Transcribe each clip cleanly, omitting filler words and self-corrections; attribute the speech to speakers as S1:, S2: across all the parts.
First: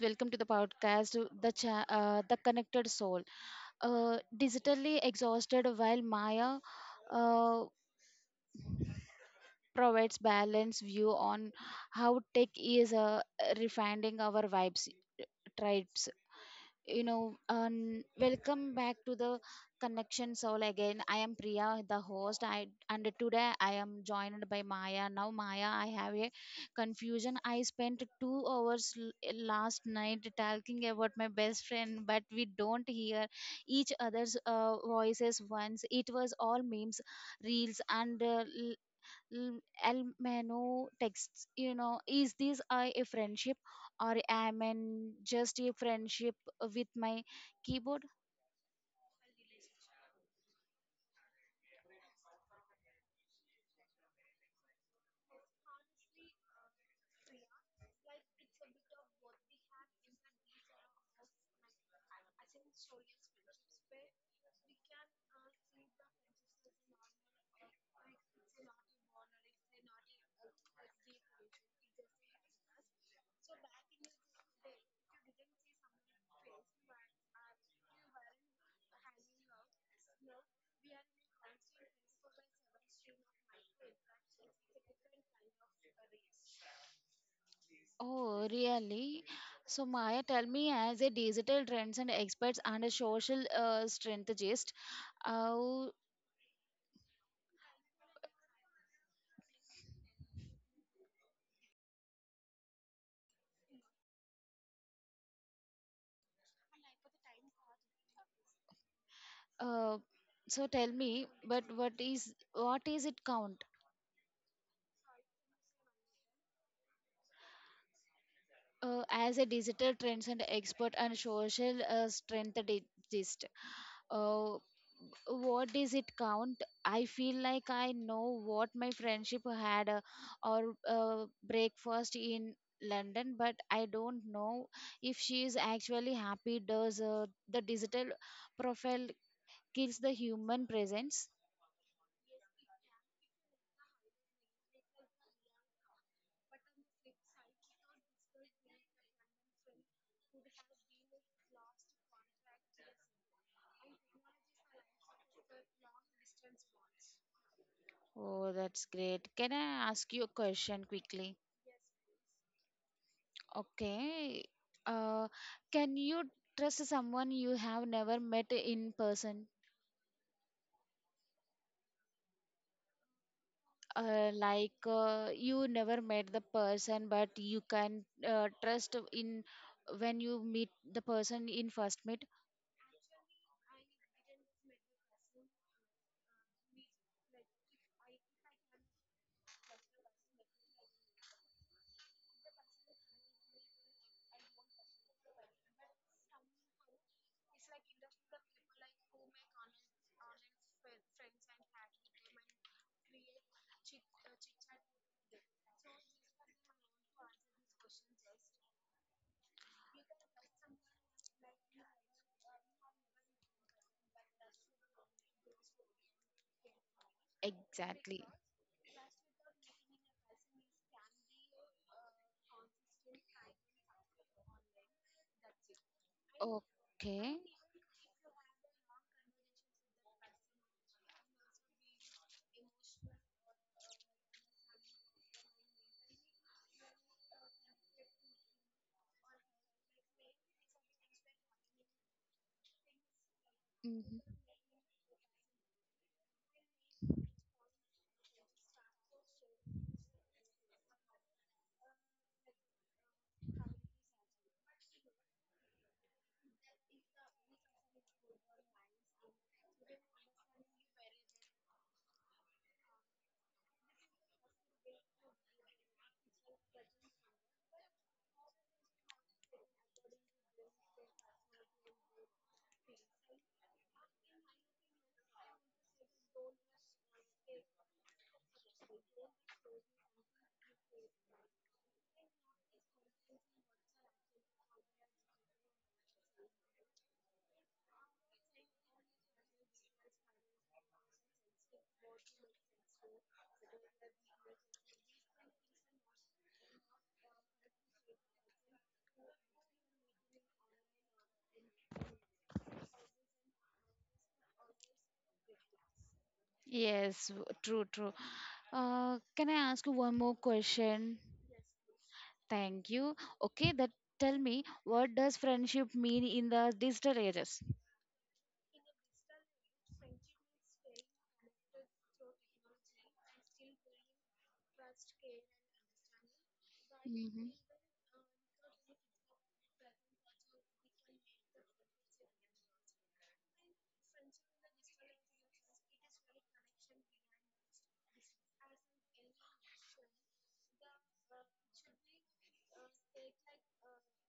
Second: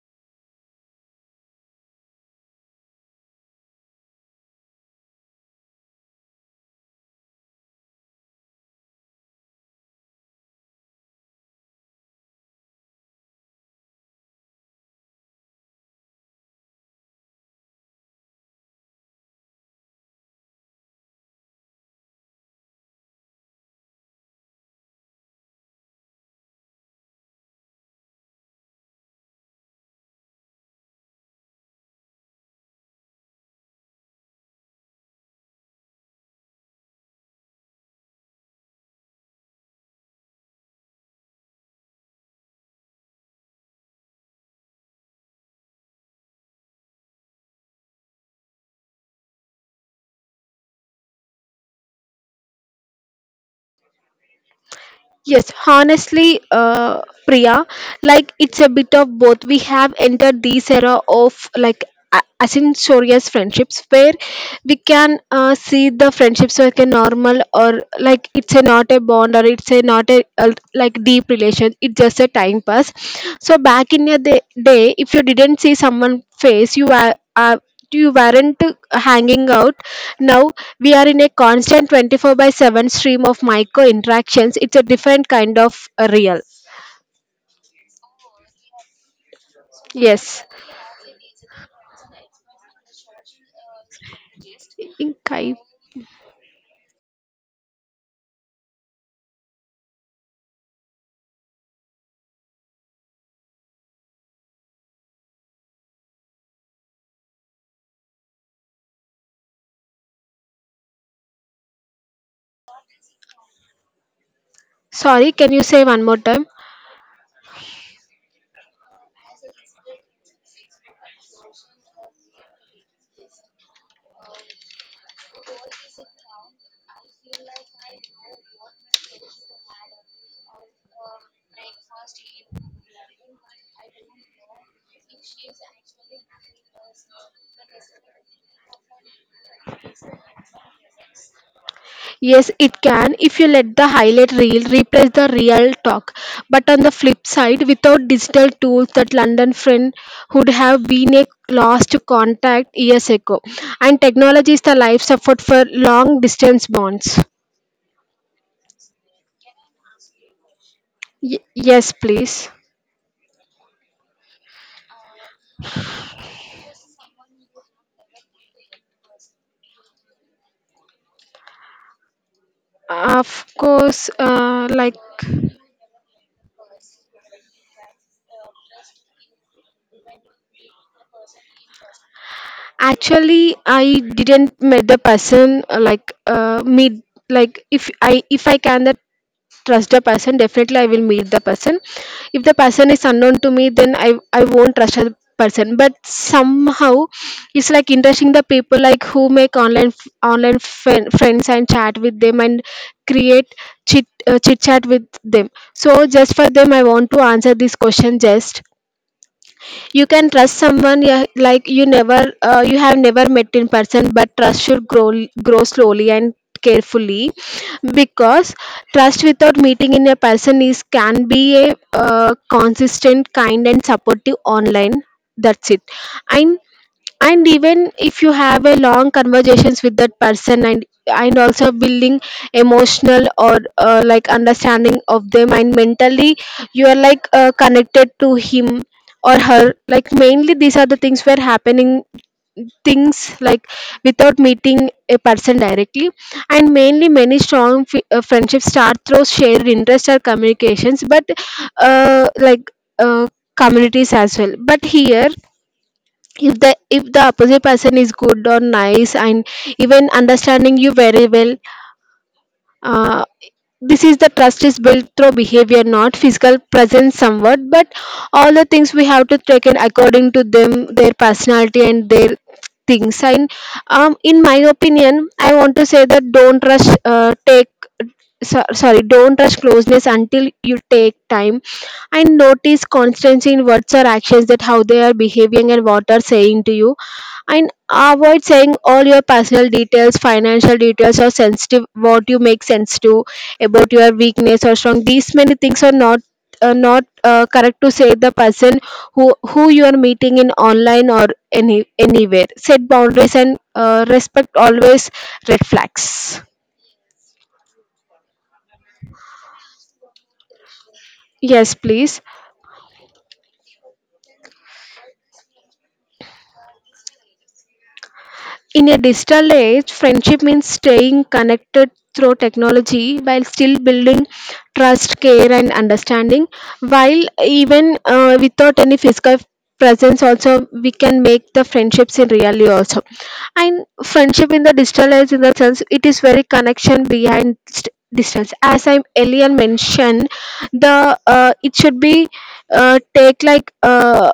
S1: Welcome to the podcast, the connected soul. Digitally exhausted, while Maya uh, provides balanced view on how tech is refining our vibes, tribes. Welcome back to the Connection Soul again. I am Priya, the host. I and today I am joined by Maya. Now, Maya, I have a confusion. I spent 2 hours last night talking about my best friend, but we don't hear each other's voices once. It was all memes, reels, and El texts, is this I a friendship, or am I just a friendship with my keyboard?
S2: Yes, honestly, Priya, like it's a bit of both. We have entered this era of like asynchronous friendships where we can see the friendships like a normal or like it's a not a bond or it's a not a like deep relation. It's just a time pass. So back in your day, day if you didn't see someone face, you weren't hanging out now. We are in a constant 24 by 7 stream of micro interactions. It's a different kind of real.
S1: Oh, really? So, Maya,
S2: Yes.
S1: tell me, as a digital trends and experts and a social strategist,
S2: Okay.
S1: how, uh, so tell me, but what is it count?
S2: Sorry, can you say one more time?
S1: Uh, as a digital trends and expert and social strength digest. Uh, what does it count? I feel like I know what my friendship had or breakfast in London, but I don't know if she is actually happy. Does the digital profile kills the human presence?
S2: Yes, it can if you let the highlight reel replace the real talk. But on the flip side, without digital tools, that London friend would have been a lost contact years ago. And technology is the life support for long distance bonds.
S1: Oh, that's great. Can I ask you a question
S2: Y-
S1: quickly?
S2: yes, please.
S1: Okay. Uh, can you trust someone you have never met in person?
S2: Of course, like,
S1: You never met the person, but you can trust in when you meet the person in first meet.
S2: actually, I didn't met the person meet like if I can that trust the person, definitely I will meet the person. If the person is unknown to me, then I won't trust the person. But somehow, it's like interesting the people like who make online online friends and chat with them and create chit chat with them. So just for them, I want to answer this question. Just you can trust someone, yeah, like you have never met in person, but trust should grow slowly and carefully because trust without meeting in a person is can be a consistent, kind, and supportive online. That's it. And and even if you have a long conversations with that person, and also building emotional or like understanding of them, and mentally you are like connected to him or her, like mainly these are the things were happening, things like
S1: Mhm.
S2: without meeting a person directly. And mainly many strong friendships start through shared interests or communications, but uh, like uh, communities as well. But here, if the opposite person is good or nice and even understanding you very well, uh, this is the trust is built through behavior, not physical presence somewhat, but all the things we have to take in according to them, their personality and their things. And in my opinion, I want to say that don't rush. Take so, sorry Don't rush closeness until you take time and notice constancy in words or actions, that how they are behaving and what are saying to you, and avoid saying all your personal details, financial details, or sensitive, what you make sense to about your weakness or strong. These many things are not correct to say the person who you are meeting in online or anywhere. Set boundaries and respect, always red flags.
S1: Yes, true, true. Can I ask you one more question?
S2: Yes, please.
S1: Thank you. Okay, that tell me, what does friendship mean in the digital ages?
S2: In a digital age, friendship means staying connected through technology while still building trust, care, and understanding. While
S1: Mhm.
S2: even without any physical presence, also we can make the friendships in reality also. And friendship in the digital age, in the sense, it is very connection behind distance. As I earlier mentioned, the it should be take like.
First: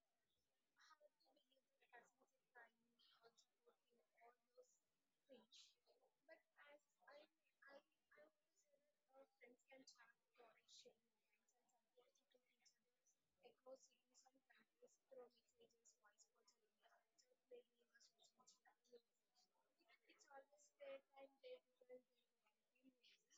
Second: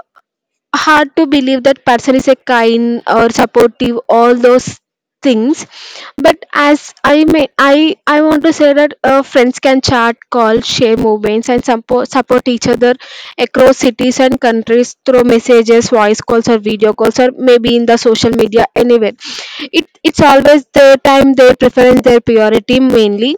S2: Hard to believe that person is a kind or supportive, all those things. But as I may I want to say that friends can chat, call, share movements, and support, support each other across cities and countries through messages, voice calls, or video calls, or maybe in the social media anywhere. It it's always their time, their preference, their priority mainly.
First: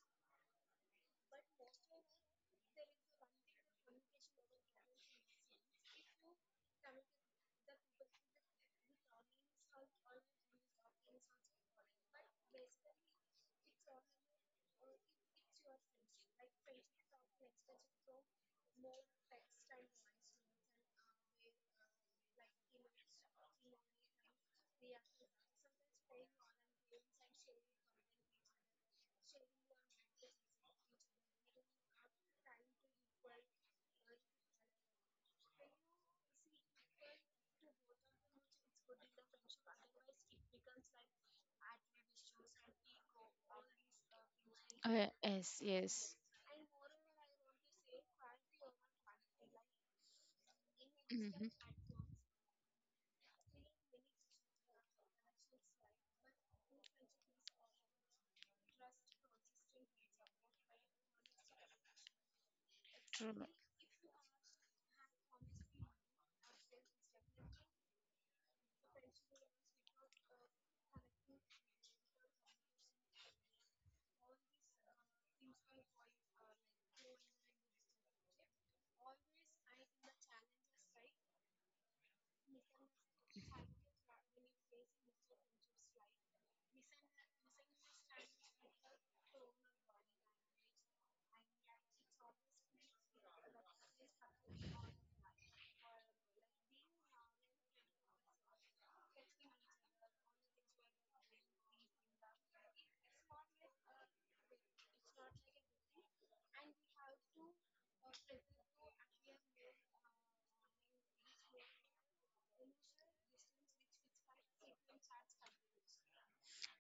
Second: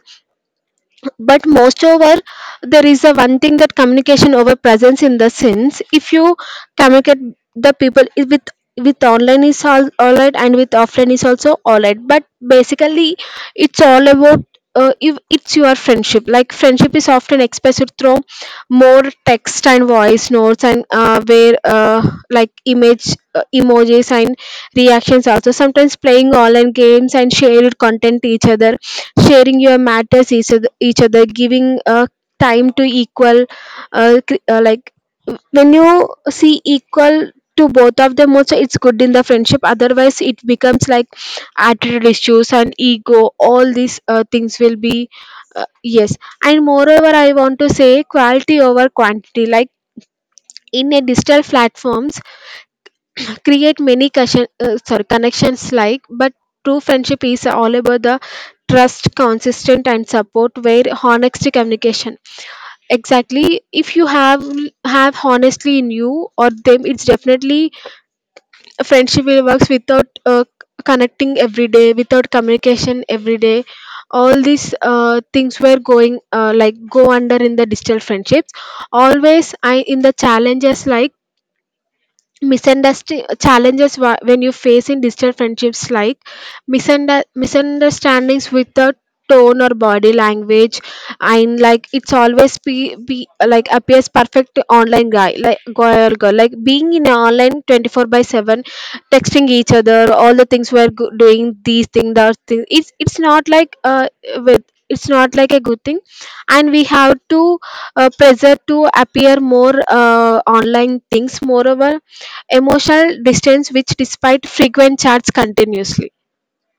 S2: But moreover, there is a one thing that communication over presence, in the sense, if you communicate the people is with online is all right, and with offline is also all right. But basically, it's all about if it's your friendship. Like friendship is often expressed through more text and voice notes, and where like image, emojis, and reactions, also sometimes playing online games and shared content to each other, sharing your matters each other, giving time to equal. Like when you see equal to both of them, also it's good in the friendship. Otherwise it becomes like attitude issues and ego, all these things will be.
S1: Yes, yes.
S2: Yes. And moreover, I want to say, quality over quantity. Like in a digital
S1: Hmm.
S2: platforms create many connections like, but true friendship is all about the trust, consistent, and support where honest communication,
S1: True.
S2: exactly, if you have honestly in you or them, it's definitely a friendship will works without connecting every day, without communication every day. All these things were going like go under in the digital friendships. Always, I in the challenges, like misunderstanding challenges, when you face in digital friendships, like misunderstandings with the tone or body language. And like it's always be like appears perfect to online guy or girl, like being in online 24 by 7, texting each other, all the things we're doing these things, those things. It's not like with it's not like a good thing. And we have to pressure to appear more online things. Moreover, emotional distance, which despite frequent chats, continuously.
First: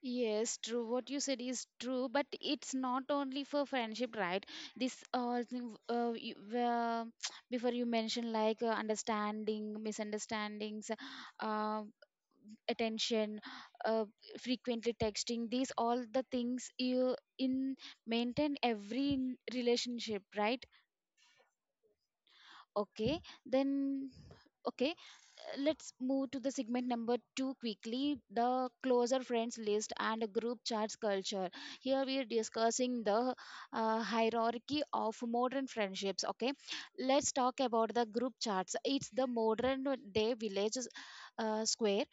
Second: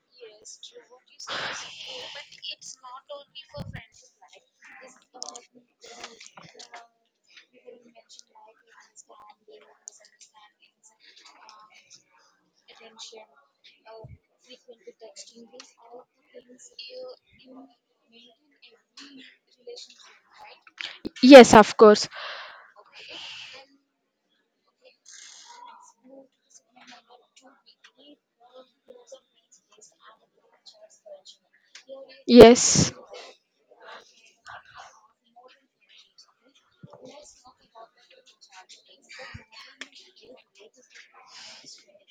S1: Yes, true. What you said is true, but it's not only for friendship, right? This thing, you, before you mentioned like understanding, misunderstandings, uh, attention, uh, frequently texting. These all the things you in maintain every relationship, right?
S2: Yes, of course.
S1: Okay, then, okay, let's move to the segment number two quickly, the closer friends list and group chats culture. Here we are
S2: Yes.
S1: discussing the hierarchy of modern friendships. Okay, let's talk about the group chats. It's the modern day village square.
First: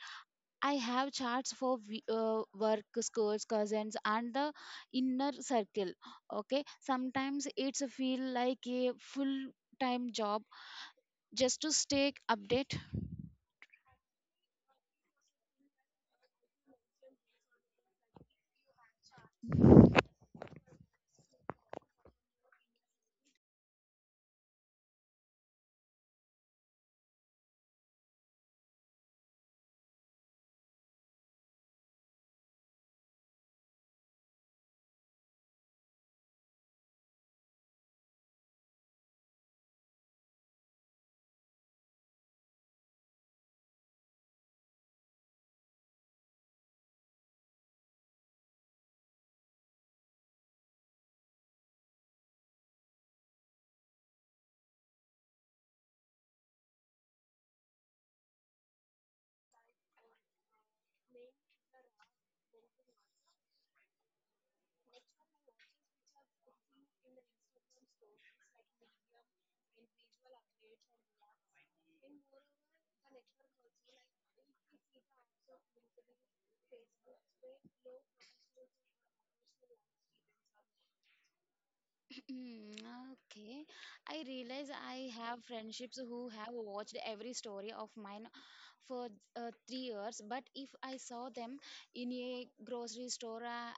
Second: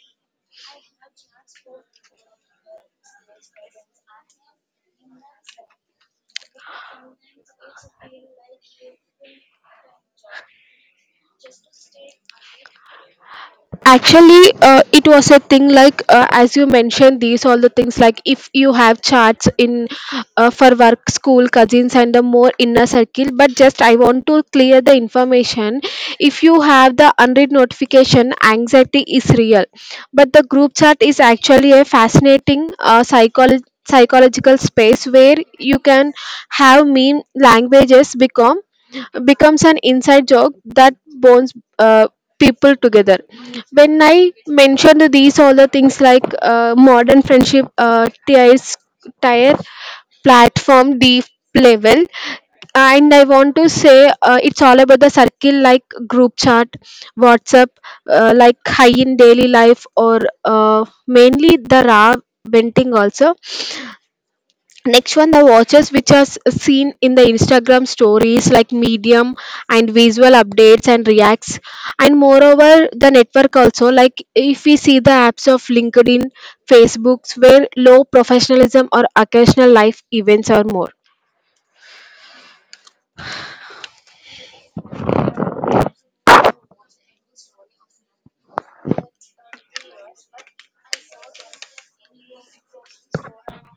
S1: I have chats for work, schools, cousins, and the inner circle. Okay, sometimes it's feel like a full time job just to stay updated.
S2: Actually, it was a thing like as you mentioned, these all the things, like if you have charts in for work, school, cousins, and a more inner circle. But just I want to clear the information. If you have the unread notification, anxiety is real, but the group chat is actually a fascinating psychology psychological space where you can have meme languages becomes an inside joke that bonds people together. When I mentioned these all the things, like modern friendship tier, platform, deep level. And I want to say, it's all about the circle, like group chat, WhatsApp, like high in daily life, or mainly the raw venting also. Next one, the watches, which are seen in the Instagram stories, like Medium and visual updates and reacts. And moreover, the network also, like if we see the apps of LinkedIn, Facebooks, where low professionalism or occasional life events are more.
S1: Mm, okay. I realize I have friendships who have watched every story of mine for 3 years, but if I saw them in a grocery store,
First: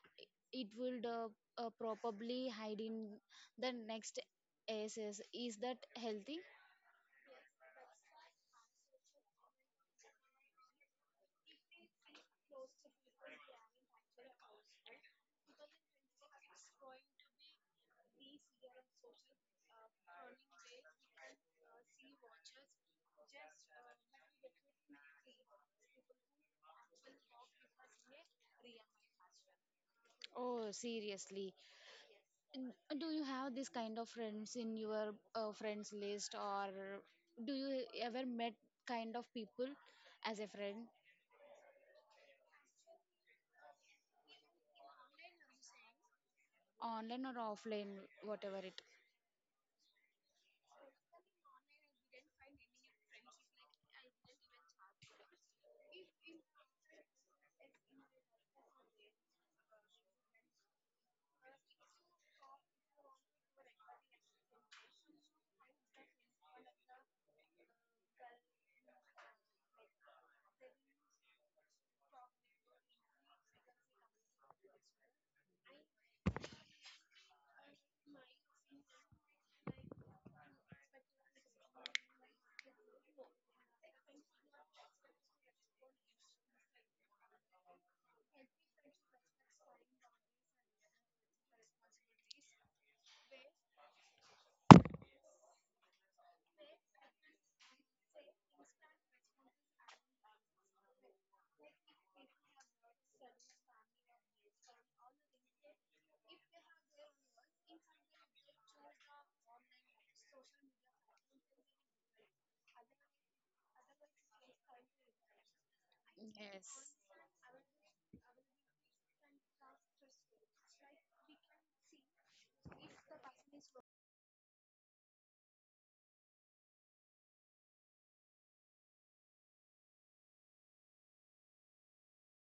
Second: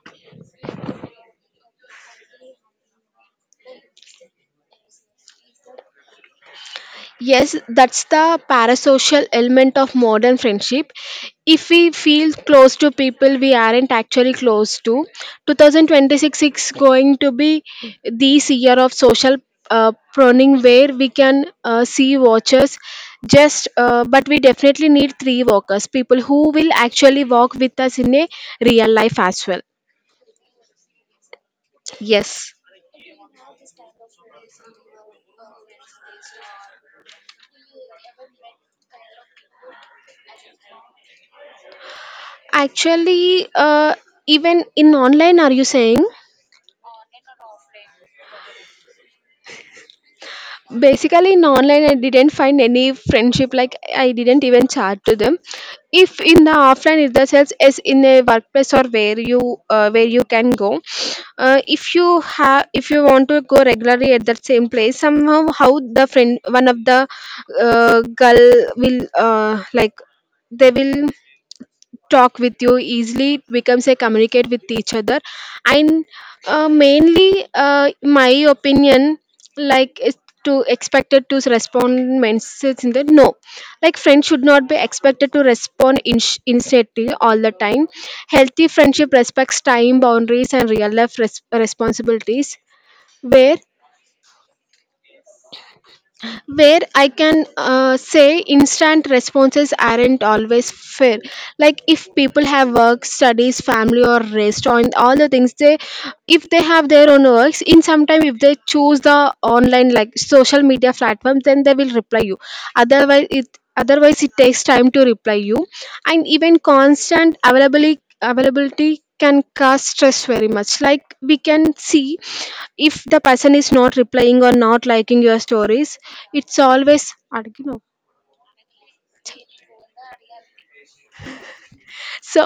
S1: it would probably hide in the next SS. Is that healthy?
S2: Yes, that's the parasocial element of modern friendship. If we feel close to people we aren't actually close to, 2026 is going to be this year of social pruning, where we can see watchers, just but we definitely need three walkers, people who will actually walk with us in a real life as well.
S1: Oh, seriously.
S2: Yes.
S1: N- Do you have this kind of friends in your friends list, or do you ever met kind of people as a friend?
S2: Actually, even in online, are you saying?
S1: Online or offline, whatever it.
S2: Basically in online I didn't find any friendship. Like I didn't even chat to them. If in the offline, if the sales is in a workplace, or where you can go, if you want to go regularly at that same place, somehow how the friend, one of the girl will, like, they will talk with you easily, it becomes a communicate with each other. And mainly, my opinion like is to expected to respond messages in the no, like friends should not be expected to respond instantly all the time. Healthy friendship respects time boundaries and real life responsibilities, where I can say, instant responses aren't always fair. Like if people have work, studies, family, or rest, on all the things if they have their own works, in some time, if they choose the online like social media platform, then they will reply you. Otherwise it takes time to reply you. And even
S1: Yes.
S2: constant availability can cause stress very much, like we can see, if the person is not replying or not liking your stories. It's always, so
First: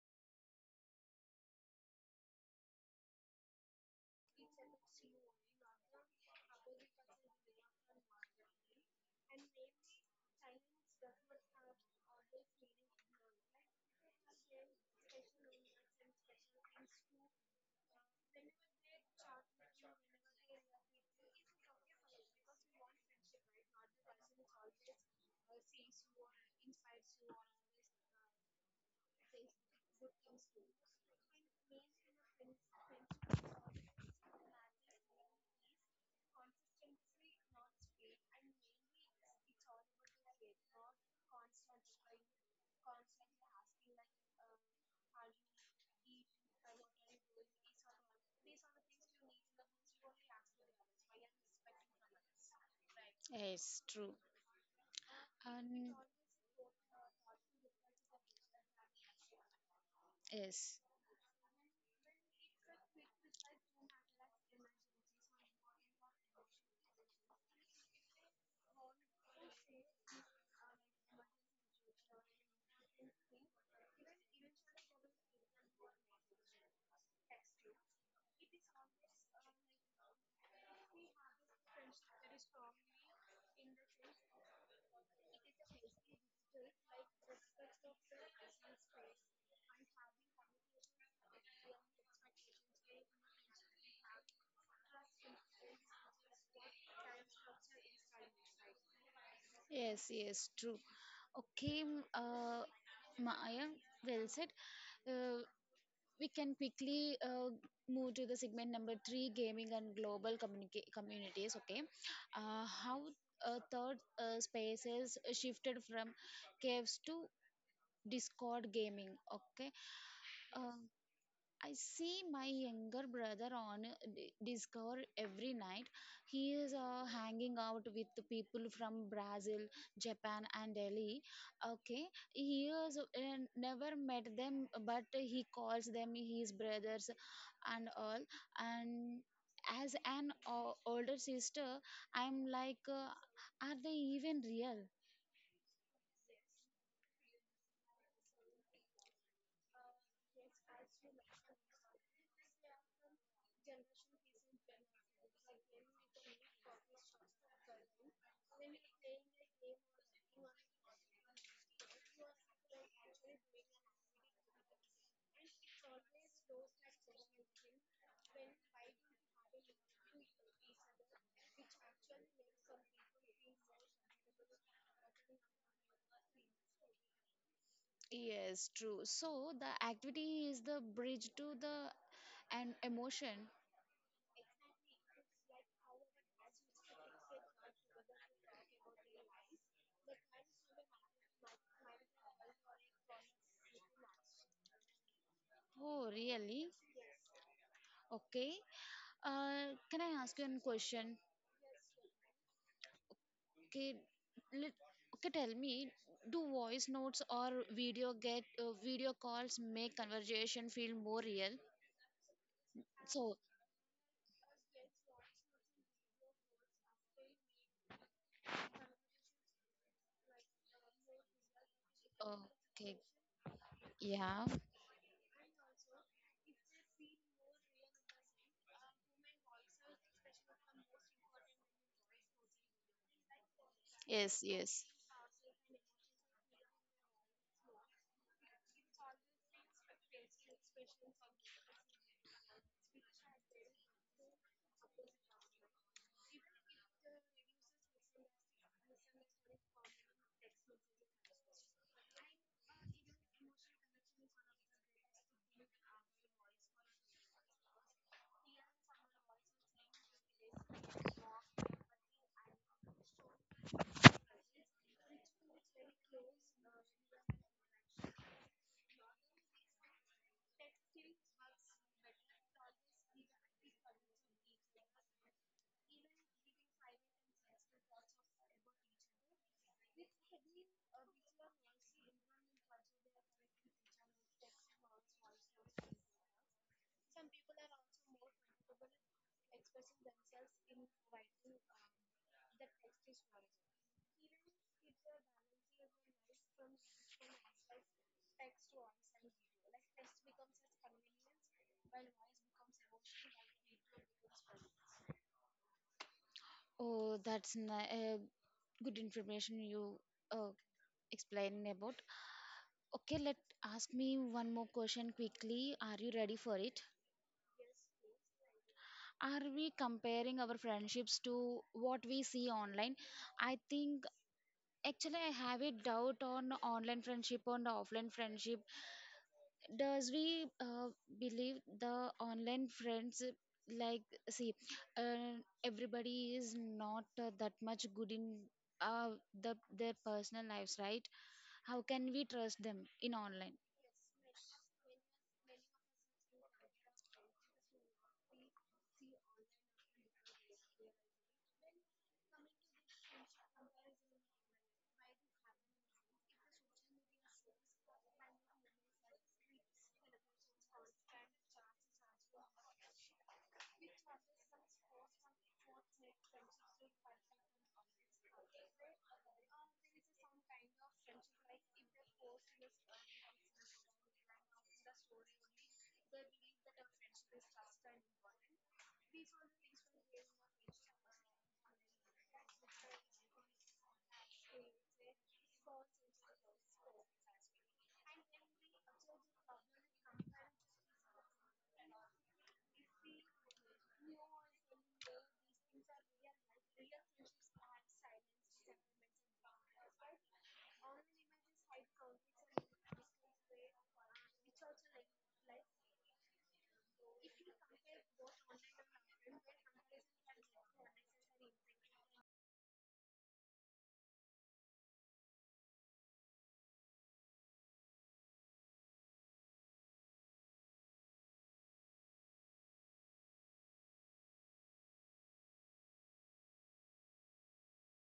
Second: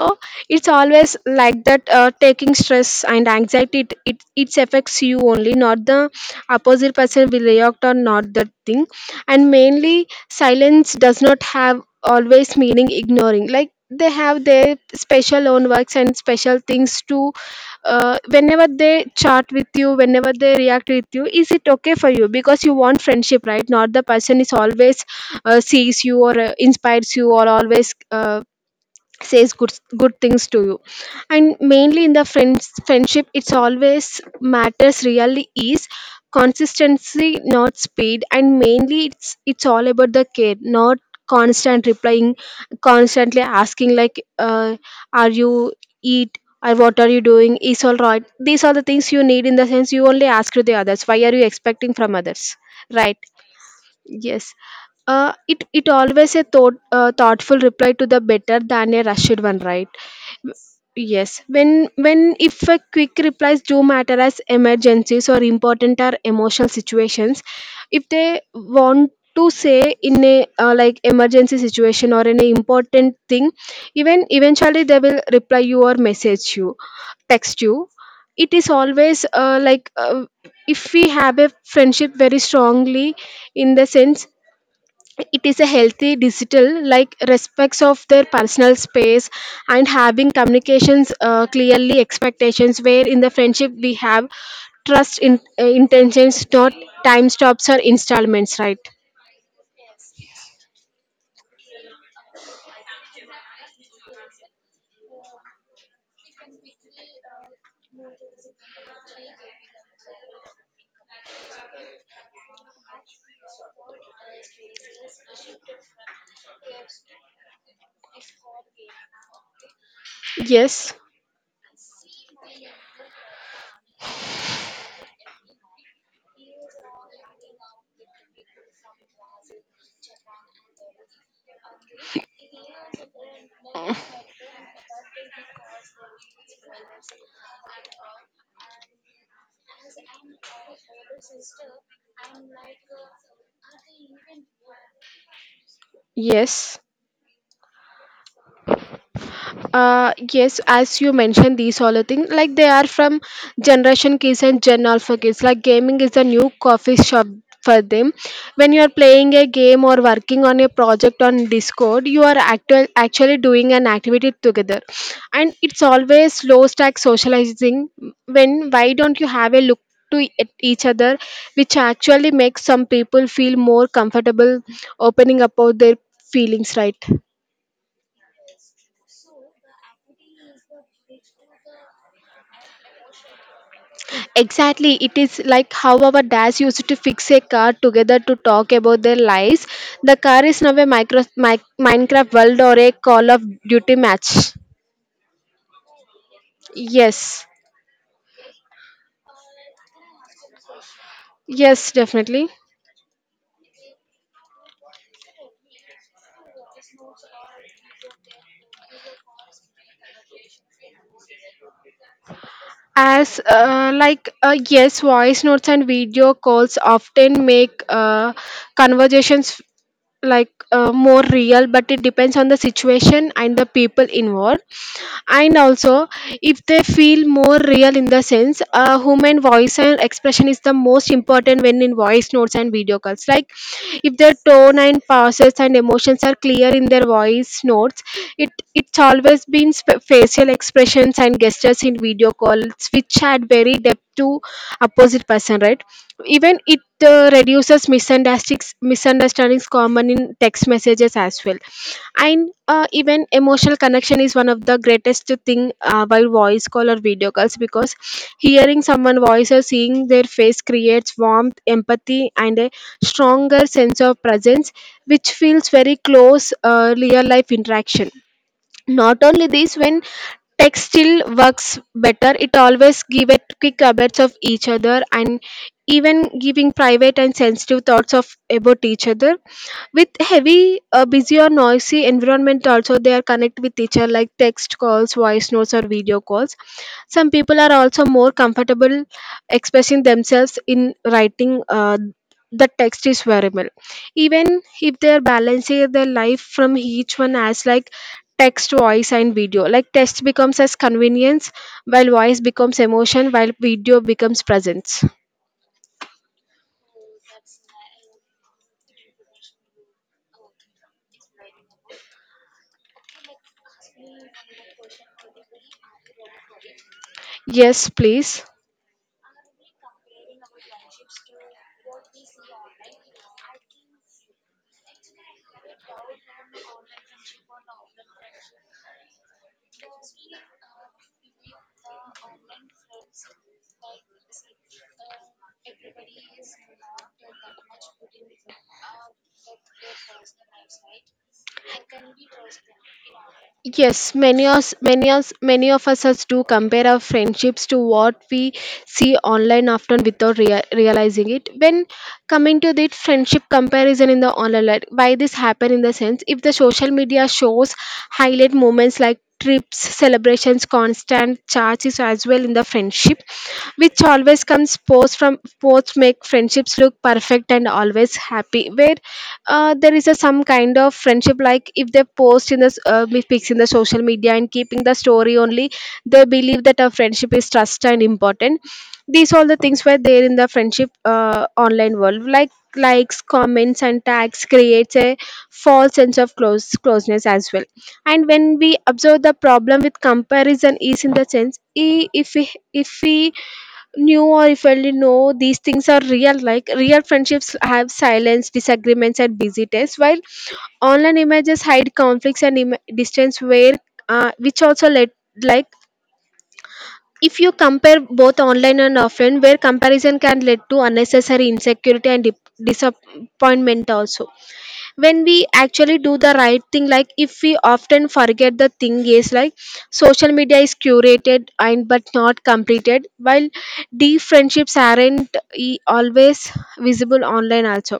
S2: it's always like that, taking stress and anxiety. It affects you only, not the opposite person will react or not, that thing. And mainly, silence does not have always meaning ignoring. Like they have their special own works and special things to, whenever they chat with you, whenever they react with you, is it okay for you, because you want friendship, right? Not the person is always sees you or inspires you or always says good things to you. And mainly in the friendship, it's always matters, really is consistency, not speed. And mainly it's all about the care, not constant replying, constantly asking, like, are you eat or what are you doing, is all right. These are the things you need, in the sense, you only ask to the others, why are you expecting from others, right?
S1: Yes, true.
S2: Yes. It
S1: And
S2: always a thoughtful reply to the better than a rushed one, right? W-
S1: yes.
S2: Yes. When if a quick replies do matter as emergencies or important or emotional situations, if they want to say in a like emergency situation or in a important thing, even eventually they will reply you or message you text you it is always if we have a friendship very strongly in the sense it is a healthy digital like respects of their personal space and having communications clearly expectations where in the friendship we have trust in intentions not time stops or installments, right?
S1: Yes, yes, true. Okay, Maya, well said. Uh, we can quickly move to the segment number three, gaming and global communities. Okay, how third spaces shifted from caves to Discord gaming. Okay, uh,
S2: Yes,
S1: I see my younger brother on Discover every night. He is hanging out with the people from Brazil, Japan, and Delhi. Okay, he has never met them, but he calls them his brothers and all. And as an older sister, I'm like, are they even real?
S2: yes. Yes, as you mentioned, these all the things like they are from generation kids and gen alpha kids. Like gaming is a new coffee shop for them. When you are playing a game or working on a project on Discord, you are actually doing an activity together, and it's always low stack socializing. When why don't you have a look? To at each other, which actually makes some people feel more comfortable opening up about their feelings, right?
S1: Yes, true. So the activity is the bridge to the an emotion.
S2: Exactly. It is like how our dads used to fix a car together to talk about their lives. The car is now a Minecraft world or a Call of Duty match.
S1: Oh, really?
S2: Yes.
S1: Okay. Can I ask you a question?
S2: Yes, definitely.
S1: Okay, let, okay, tell me, do voice notes or video calls make conversation feel more real? So,
S2: As yes, voice notes and video calls often make conversations like more real, but it depends on the
S1: okay,
S2: situation and the people
S1: yeah,
S2: involved. And also, if they feel more real in the sense, a human voice and expression is the most important when in voice notes and video calls. Like if their
S1: yes,
S2: tone
S1: yes.
S2: and pauses and emotions are clear in their voice notes, it's always been facial expressions and gestures in video calls which add very depth to opposite person, right? Even it reduces misunderstandings common in text messages as well, and even emotional connection is one of the greatest thing by voice call or video calls because hearing someone voice or seeing their face creates warmth empathy and a stronger sense of presence which feels very close real life interaction. Not only this, when textile works better, it always give a quick updates of each other and even giving private and sensitive thoughts of about each other. With heavy, busy or noisy environment also they are connect with each other like text calls, voice notes or video calls. Some people are also more comfortable expressing themselves in writing, the text is variable even if they are balancing their life from each one as like text, voice, and video. Like text becomes as convenience, while voice becomes emotion, while video becomes presence.
S1: Oh, that's good information you uh, explained about. Okay, let ask me one more question quickly. Are you ready for it?
S2: Yes, please.
S1: Are we comparing our friendships to what we see online? I think actually I have a doubt on online friendship and offline friendship. Does we believe the online friends, like, see uh, everybody is not that much good in uh, the their personal lives, right? How can we trust them in online?
S2: Yes, many of us do compare our friendships to what we see online often without realizing it. When coming to the friendship comparison in the online, life, why this happen in the sense if the social media shows highlight moments like trips, celebrations, constant charges as well in the friendship, which always comes post from post make friendships look perfect and always happy. Where there is a some kind of friendship, like if they post in the with pics in the social media and keeping the story only, they believe that a friendship is trust and important, these all the things were there in the friendship online world like likes comments and tags creates a false sense of closeness as well. And when we observe the problem with comparison is in the sense if we knew or if we only know these things are real like real friendships have silence disagreements and busy days while online images hide conflicts and distance, where which also led like if you compare both online and offline, where comparison can lead to unnecessary insecurity and disappointment also. When we actually do the right thing, like if we often forget the thing is like social media is curated and but not completed, while deep friendships aren't always visible online also.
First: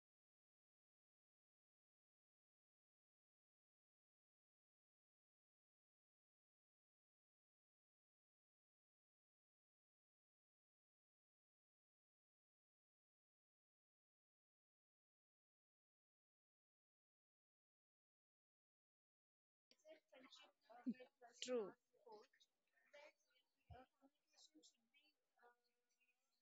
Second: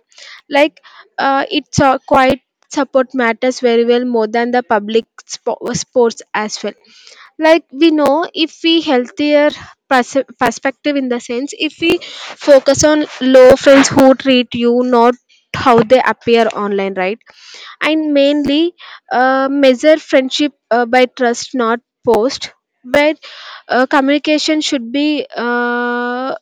S2: Like it's quite support matters very well more than the public sports as well, like we know if we healthier perspective in the sense if we focus on low friends who treat you not how they appear online, right? And mainly measure friendship by trust
S1: True.
S2: not post. But communication should be uh,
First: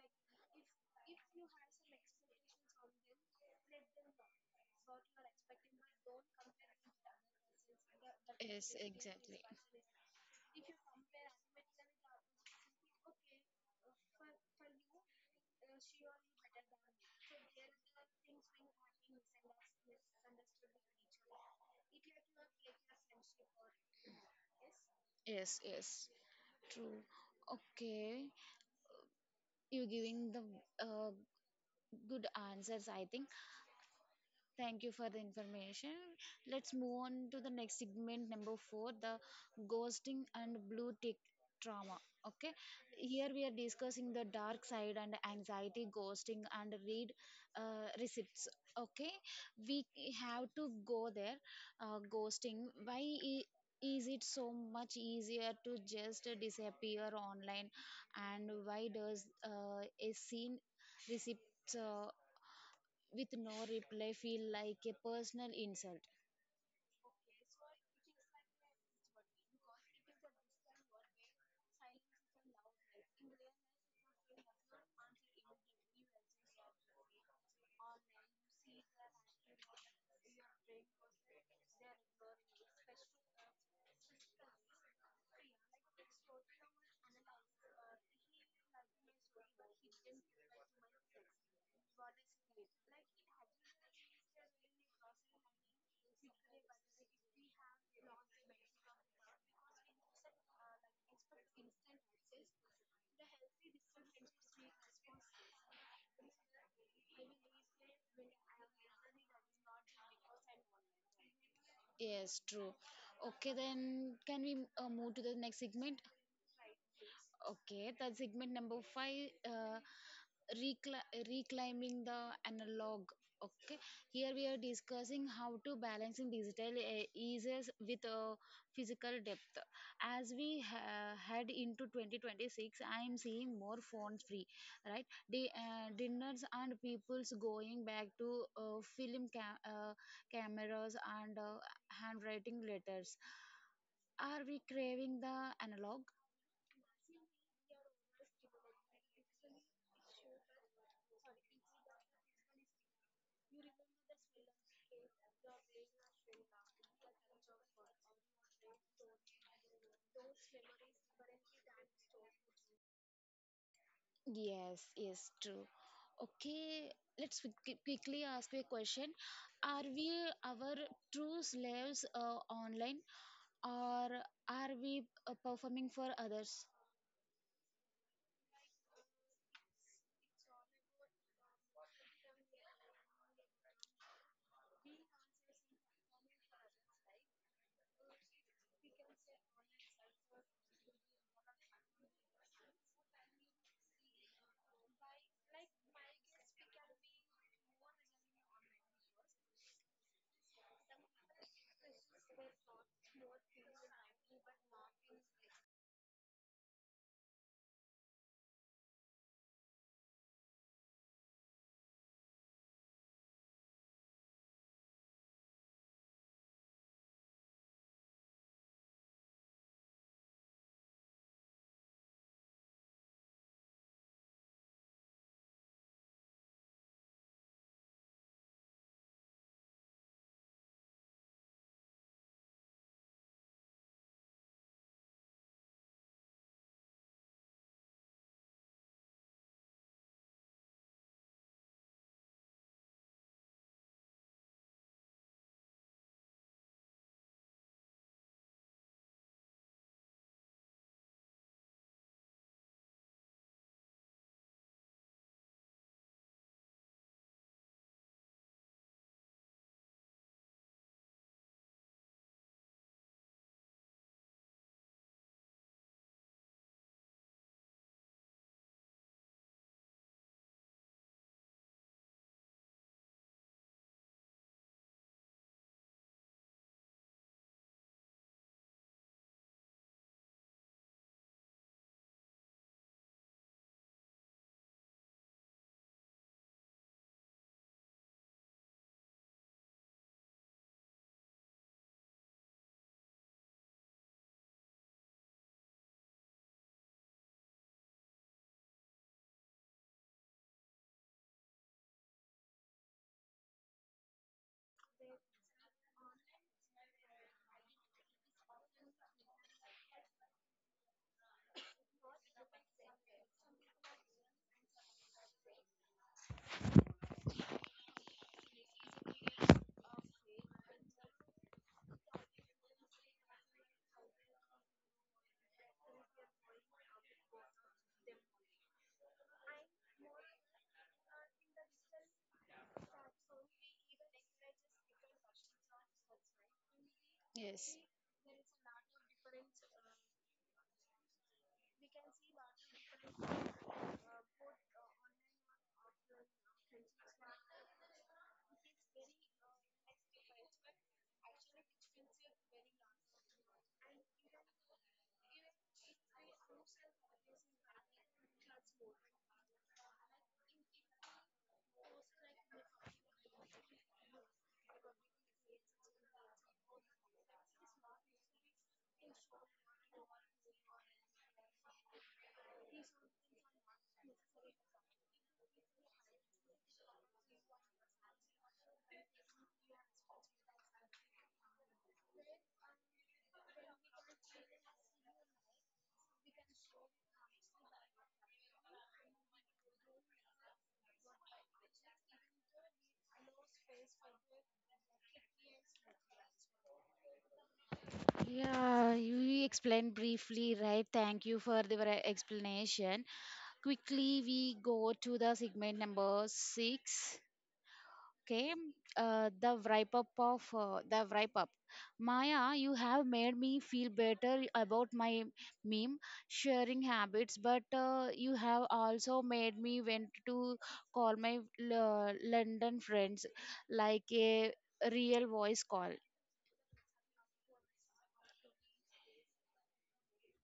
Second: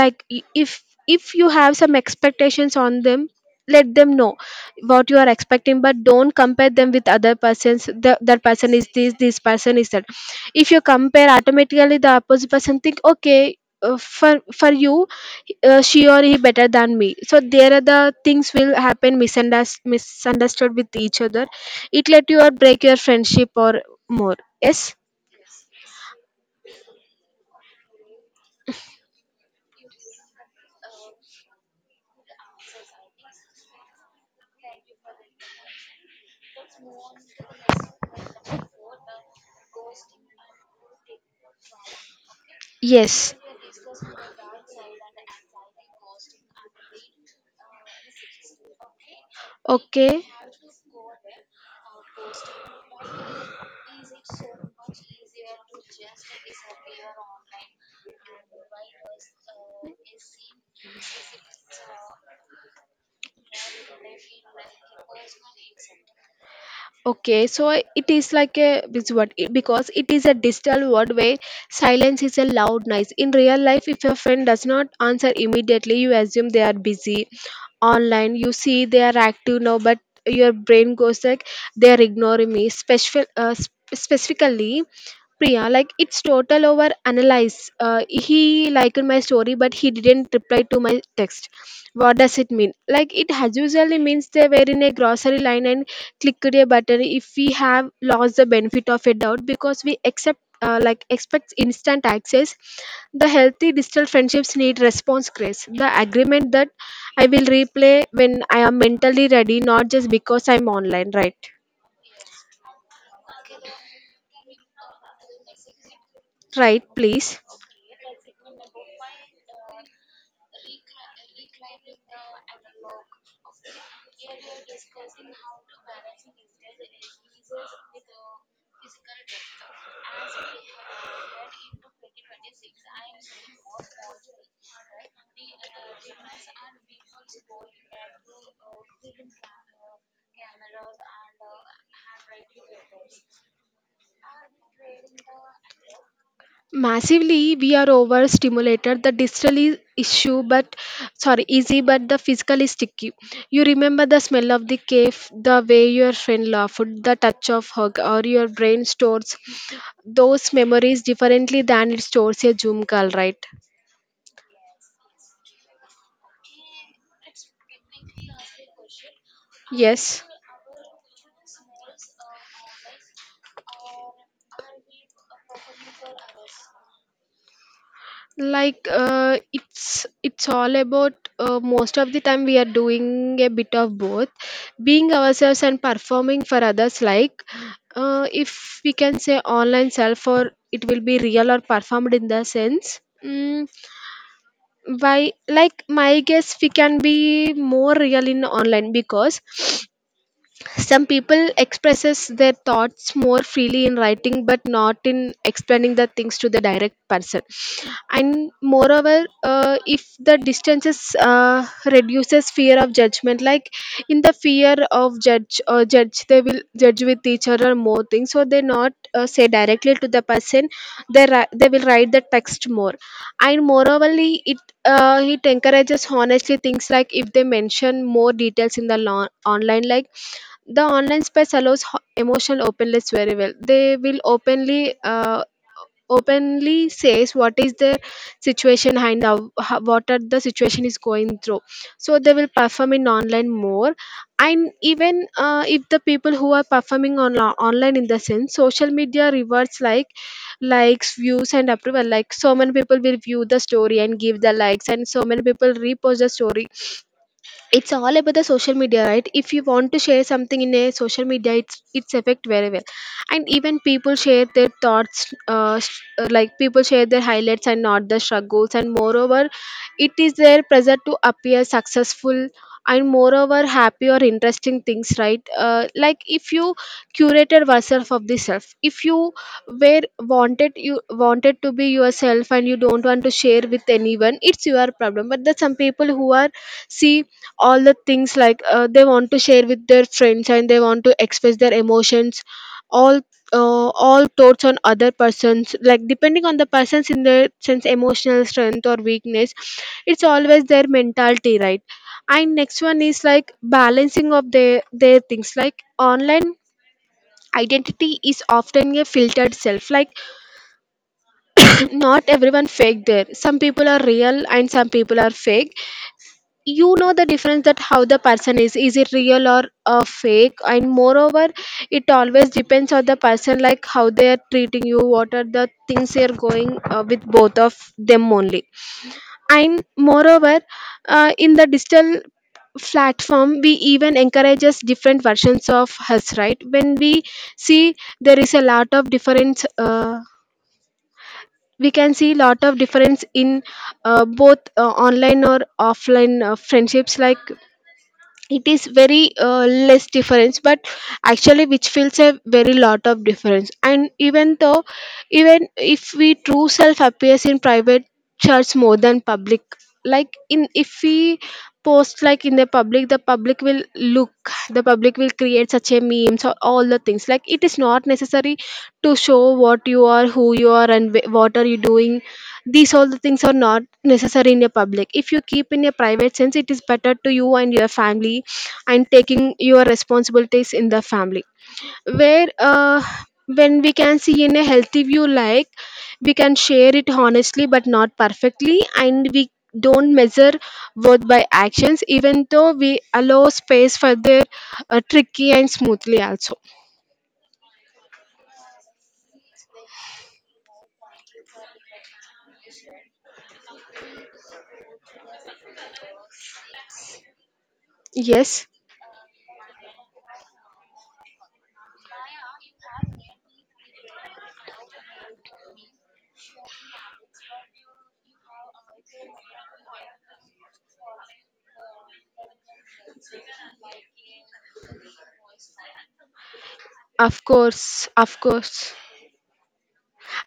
S2: like i- if you have some expectations on them let them know what you are expecting, but don't compare them with other persons the, that person
S1: Yes,
S2: is this
S1: exactly.
S2: person is that. If you compare automatically the opposite person think okay, for you she or he better than me, so there are the things will happen misunderstood with each other. It let you or break your friendship or more. Yes,
S1: Yes, yes, true. Okay, you're giving the uh, good answers, I think. Thank you for the information. Let's move on to the next segment, number four, the ghosting and blue tick trauma. Okay, here
S2: yes.
S1: we are discussing the dark side and anxiety, ghosting, and read receipts. Okay, we
S2: Okay.
S1: have to go there. Ghosting, why? Is it so much easier to just disappear online, and why does a scene receipt with no reply feel like a personal insult?
S2: Okay, so it is like a this because it is a digital world where silence is a loud noise. In real life, if your friend does not answer immediately, you assume they are busy online. You see they are active now, but your brain goes like they are ignoring me. Special, specifically Priya, like it's total over analyze. He liked my story, but he didn't reply to my text. What does it mean? Like it has usually means they were in a grocery line and clicked a button if we have lost the benefit of a doubt because we accept expect instant access. The healthy digital friendships need response grace. The agreement that I will replay when I am mentally ready, not just because I'm online. Right?
S1: Yes, true. Okay, then can we move to the next segment?
S2: Right? Please.
S1: Okay, that's segment number five. Reclaiming the analog. Okay, here we are discussing how to balancing digital eases with physical depth. As we head into 2026, I am seeing more phones free, right, the dinners and people's going back to cameras and handwriting letters. Are we craving the analog?
S2: Massively we are overstimulated, the digital is issue but sorry easy, but the physical is sticky. You remember the smell of the cave, the way your friend laughed, the touch of hug, or your brain stores those memories differently than it stores a zoom call, right?
S1: Yes, yes, true. Okay, let's quickly ask a question. Are we
S2: Yes,
S1: our true slaves online, or are we performing for others?
S2: like it's all about most of the time we are doing a bit of both being ourselves and performing for others, like if we can say online self or it will be real or performed in the sense mm, why like my guess we can be more real in online because some people expresses their thoughts more freely in writing but not in explaining the things to the direct person. And moreover if the distances reduces fear of judgment like in the fear of judge or judge they will judge with each other more things so they not say directly to the person, they will write the text more. And moreover it it encourages honestly things like if they mention more details in the online, like the online space allows emotional openness very well, they will openly openly says what is the situation and how, what are the situation is going through, so they will perform in online more. And even if the people who are performing on online in the sense social media rewards like likes views and approval, like so many people will view the story and give the likes and so many people repost the story. It's all about the social media, right? If you want to share something in a social media it's effect very well. And even people share their thoughts like people share their highlights and not the struggles, and moreover it is their pressure to appear successful and moreover happy or interesting things, right? Like if you curated yourself of the self, if you were wanted you wanted to be yourself and you don't want to share with anyone it's your problem, but there's some people who are see all the things like they want to share with their friends and they want to express their emotions, all all thoughts on other persons, like depending on the persons in their sense emotional strength or weakness, it's always their mentality, right? And next one is like balancing of their things, like online identity is often a filtered self like not everyone fake, there some people are real and some people are fake. You know the difference that how the person is, it real or fake? And moreover it always depends on the person, like how they are treating you, what are the things they are going with both of them only. And moreover in the digital platform we even encourages different versions of us, right? When we
S1: Yes.
S2: see there is a lot of difference, we can see lot of difference in both online or offline friendships, like it is very less difference but actually which feels a very lot of difference. And even though even if we true self appears in private church more than public, like in if we post like in the public, the public will look. The public will create such a memes or all the things. Like it is not necessary to show what you are, who you are, and what are you doing. These all the things are not necessary in a public. If you keep in a private sense, it is better to you and your family and taking your responsibilities in the family. Where when we can see in a healthy view, like we can share it honestly but not perfectly, and we don't measure worth by actions, even though we allow space for their tricky and smoothly also.
S1: Yeah, you explained briefly, right? Thank you for the explanation. Quickly, we go to the segment number six. Okay,
S2: Yes,
S1: the wrap up of the wrap up. Maya, you have made me feel better about my meme sharing habits, but you have also made me want to call my London friends, like a real voice call.
S2: of course, of course.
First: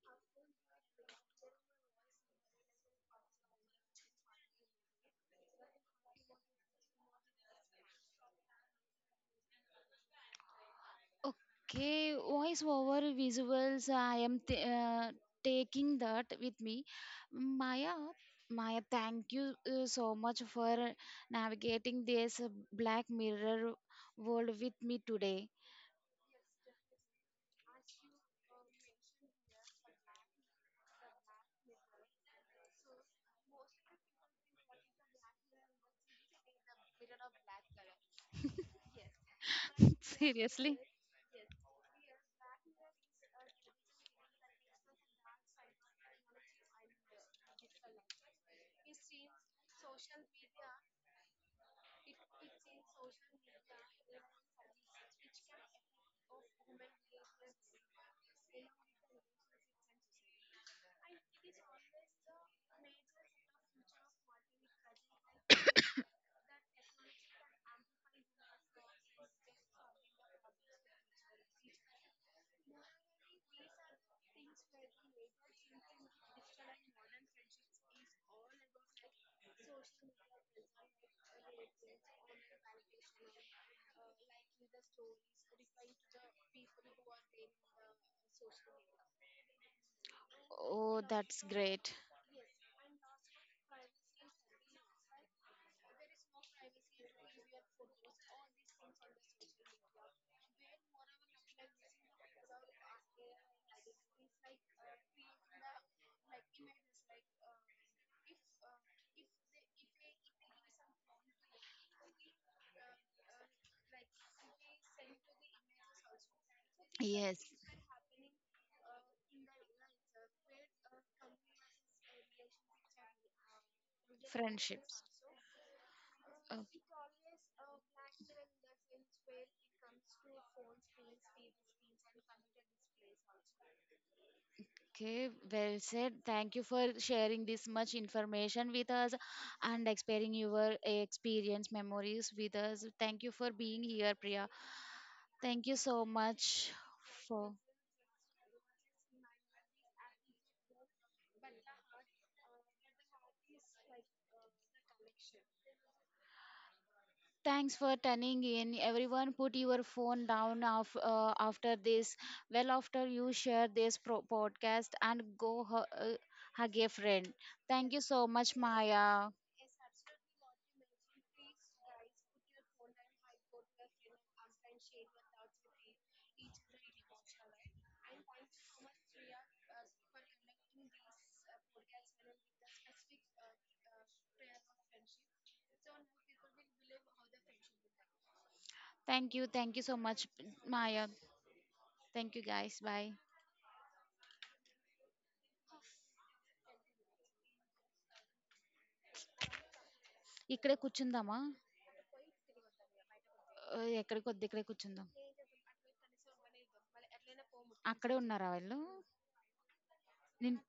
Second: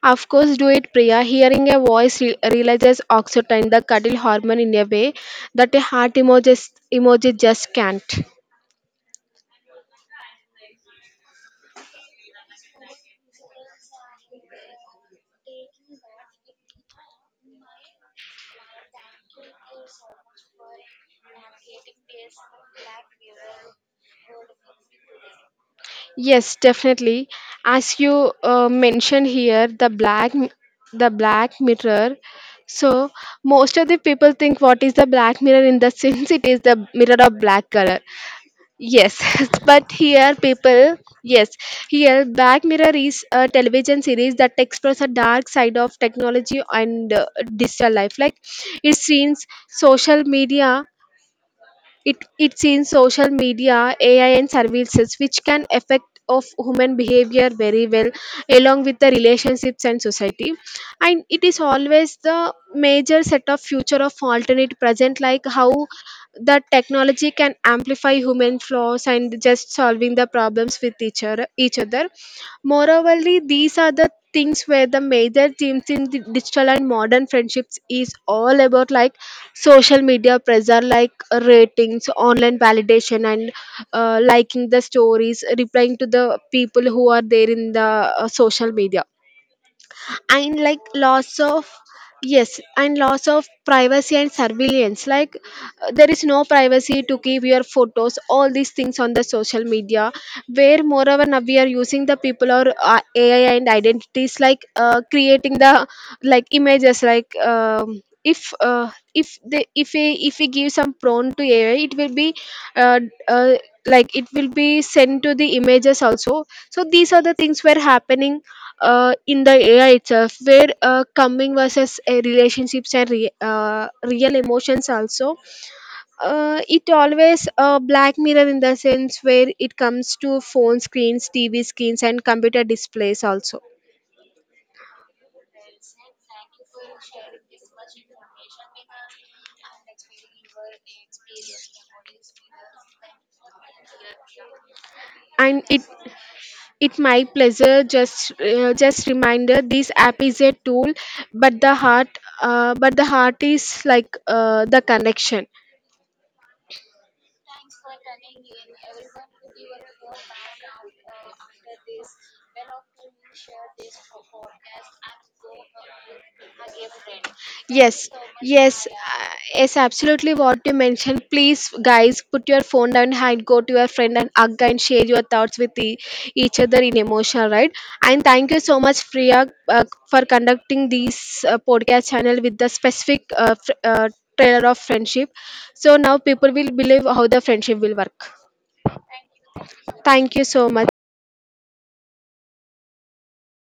S2: Of course do it, Priya. Hearing a voice releases oxytocin, the cuddle hormone, in a way that a heart emoji, just can't.
S1: Okay, voiceover visuals. I am taking that with me. Maya, Maya, thank you so much for navigating this black mirror world with me today.
S2: Yes, definitely. As you mentioned here, the the black mirror. So most of the people think what is the black mirror in the sense, it is the mirror of black color. Yes, but here
S1: Seriously.
S2: people, yes, here Black Mirror is a television series that explores a dark side of technology and digital life. Like it seems social media, it's in social media, AI and services which can affect of human behavior very well, along with the relationships and society. And it is always the major set of future of alternate present, like how the technology can amplify human flaws and just solving the problems with each other. Moreoverly, these are the things where the major themes in the digital and modern friendships is all about, like social media pressure, like ratings, online validation, and liking the stories, replying to the people who are there in the social media and like
S1: Oh,
S2: loss
S1: that's
S2: of,
S1: great.
S2: yes, and loss of privacy and surveillance. Like there is no privacy to keep your photos, all these things, on the social media, where moreover now we are using the people or ai and identities, like creating the like images, like if we give some prone to ai, it will be uh, uh, like it will be sent to the images also, so these are the
S1: Yes,
S2: things were happening in the AI itself, where coming versus relationships and real emotions
S1: friendships.
S2: also. Uh,
S1: Oh.
S2: it always a black mirror in the sense, where it comes to phone screens, TV screens, and computer displays also.
S1: Okay, well said. Thank you for sharing this much information with us and sharing your experience memories with us. Thank you for being here, Priya.
S2: And
S1: Thank you so much
S2: it my
S1: for.
S2: pleasure. Just just reminder, this app is a tool, but the heart, but the heart is like the connection.
S1: Thanks for turning in. Everyone, put your phone down after this. Well, after you share this podcast and go hug a friend. Thank you
S2: Yes,
S1: so much,
S2: yes,
S1: Maya.
S2: yes, absolutely what you mentioned. Please, guys, put your phone down and go to your friend and hug and share your thoughts with each other in emotion, right? And thank you so much, Priya, for conducting this podcast channel with the specific trailer of friendship. So now people will believe how the friendship will work.
S1: Thank you so much,
S2: Thank you so much.
S1: Maya. Thank you, guys. Bye. ఇక్కడే కూర్చుందామా. ఓహ్! ఎక్కడ కొద్ది ఇక్కడే కూర్చుందాం. అక్కడే ఉన్నారా వీళ్ళు? నేను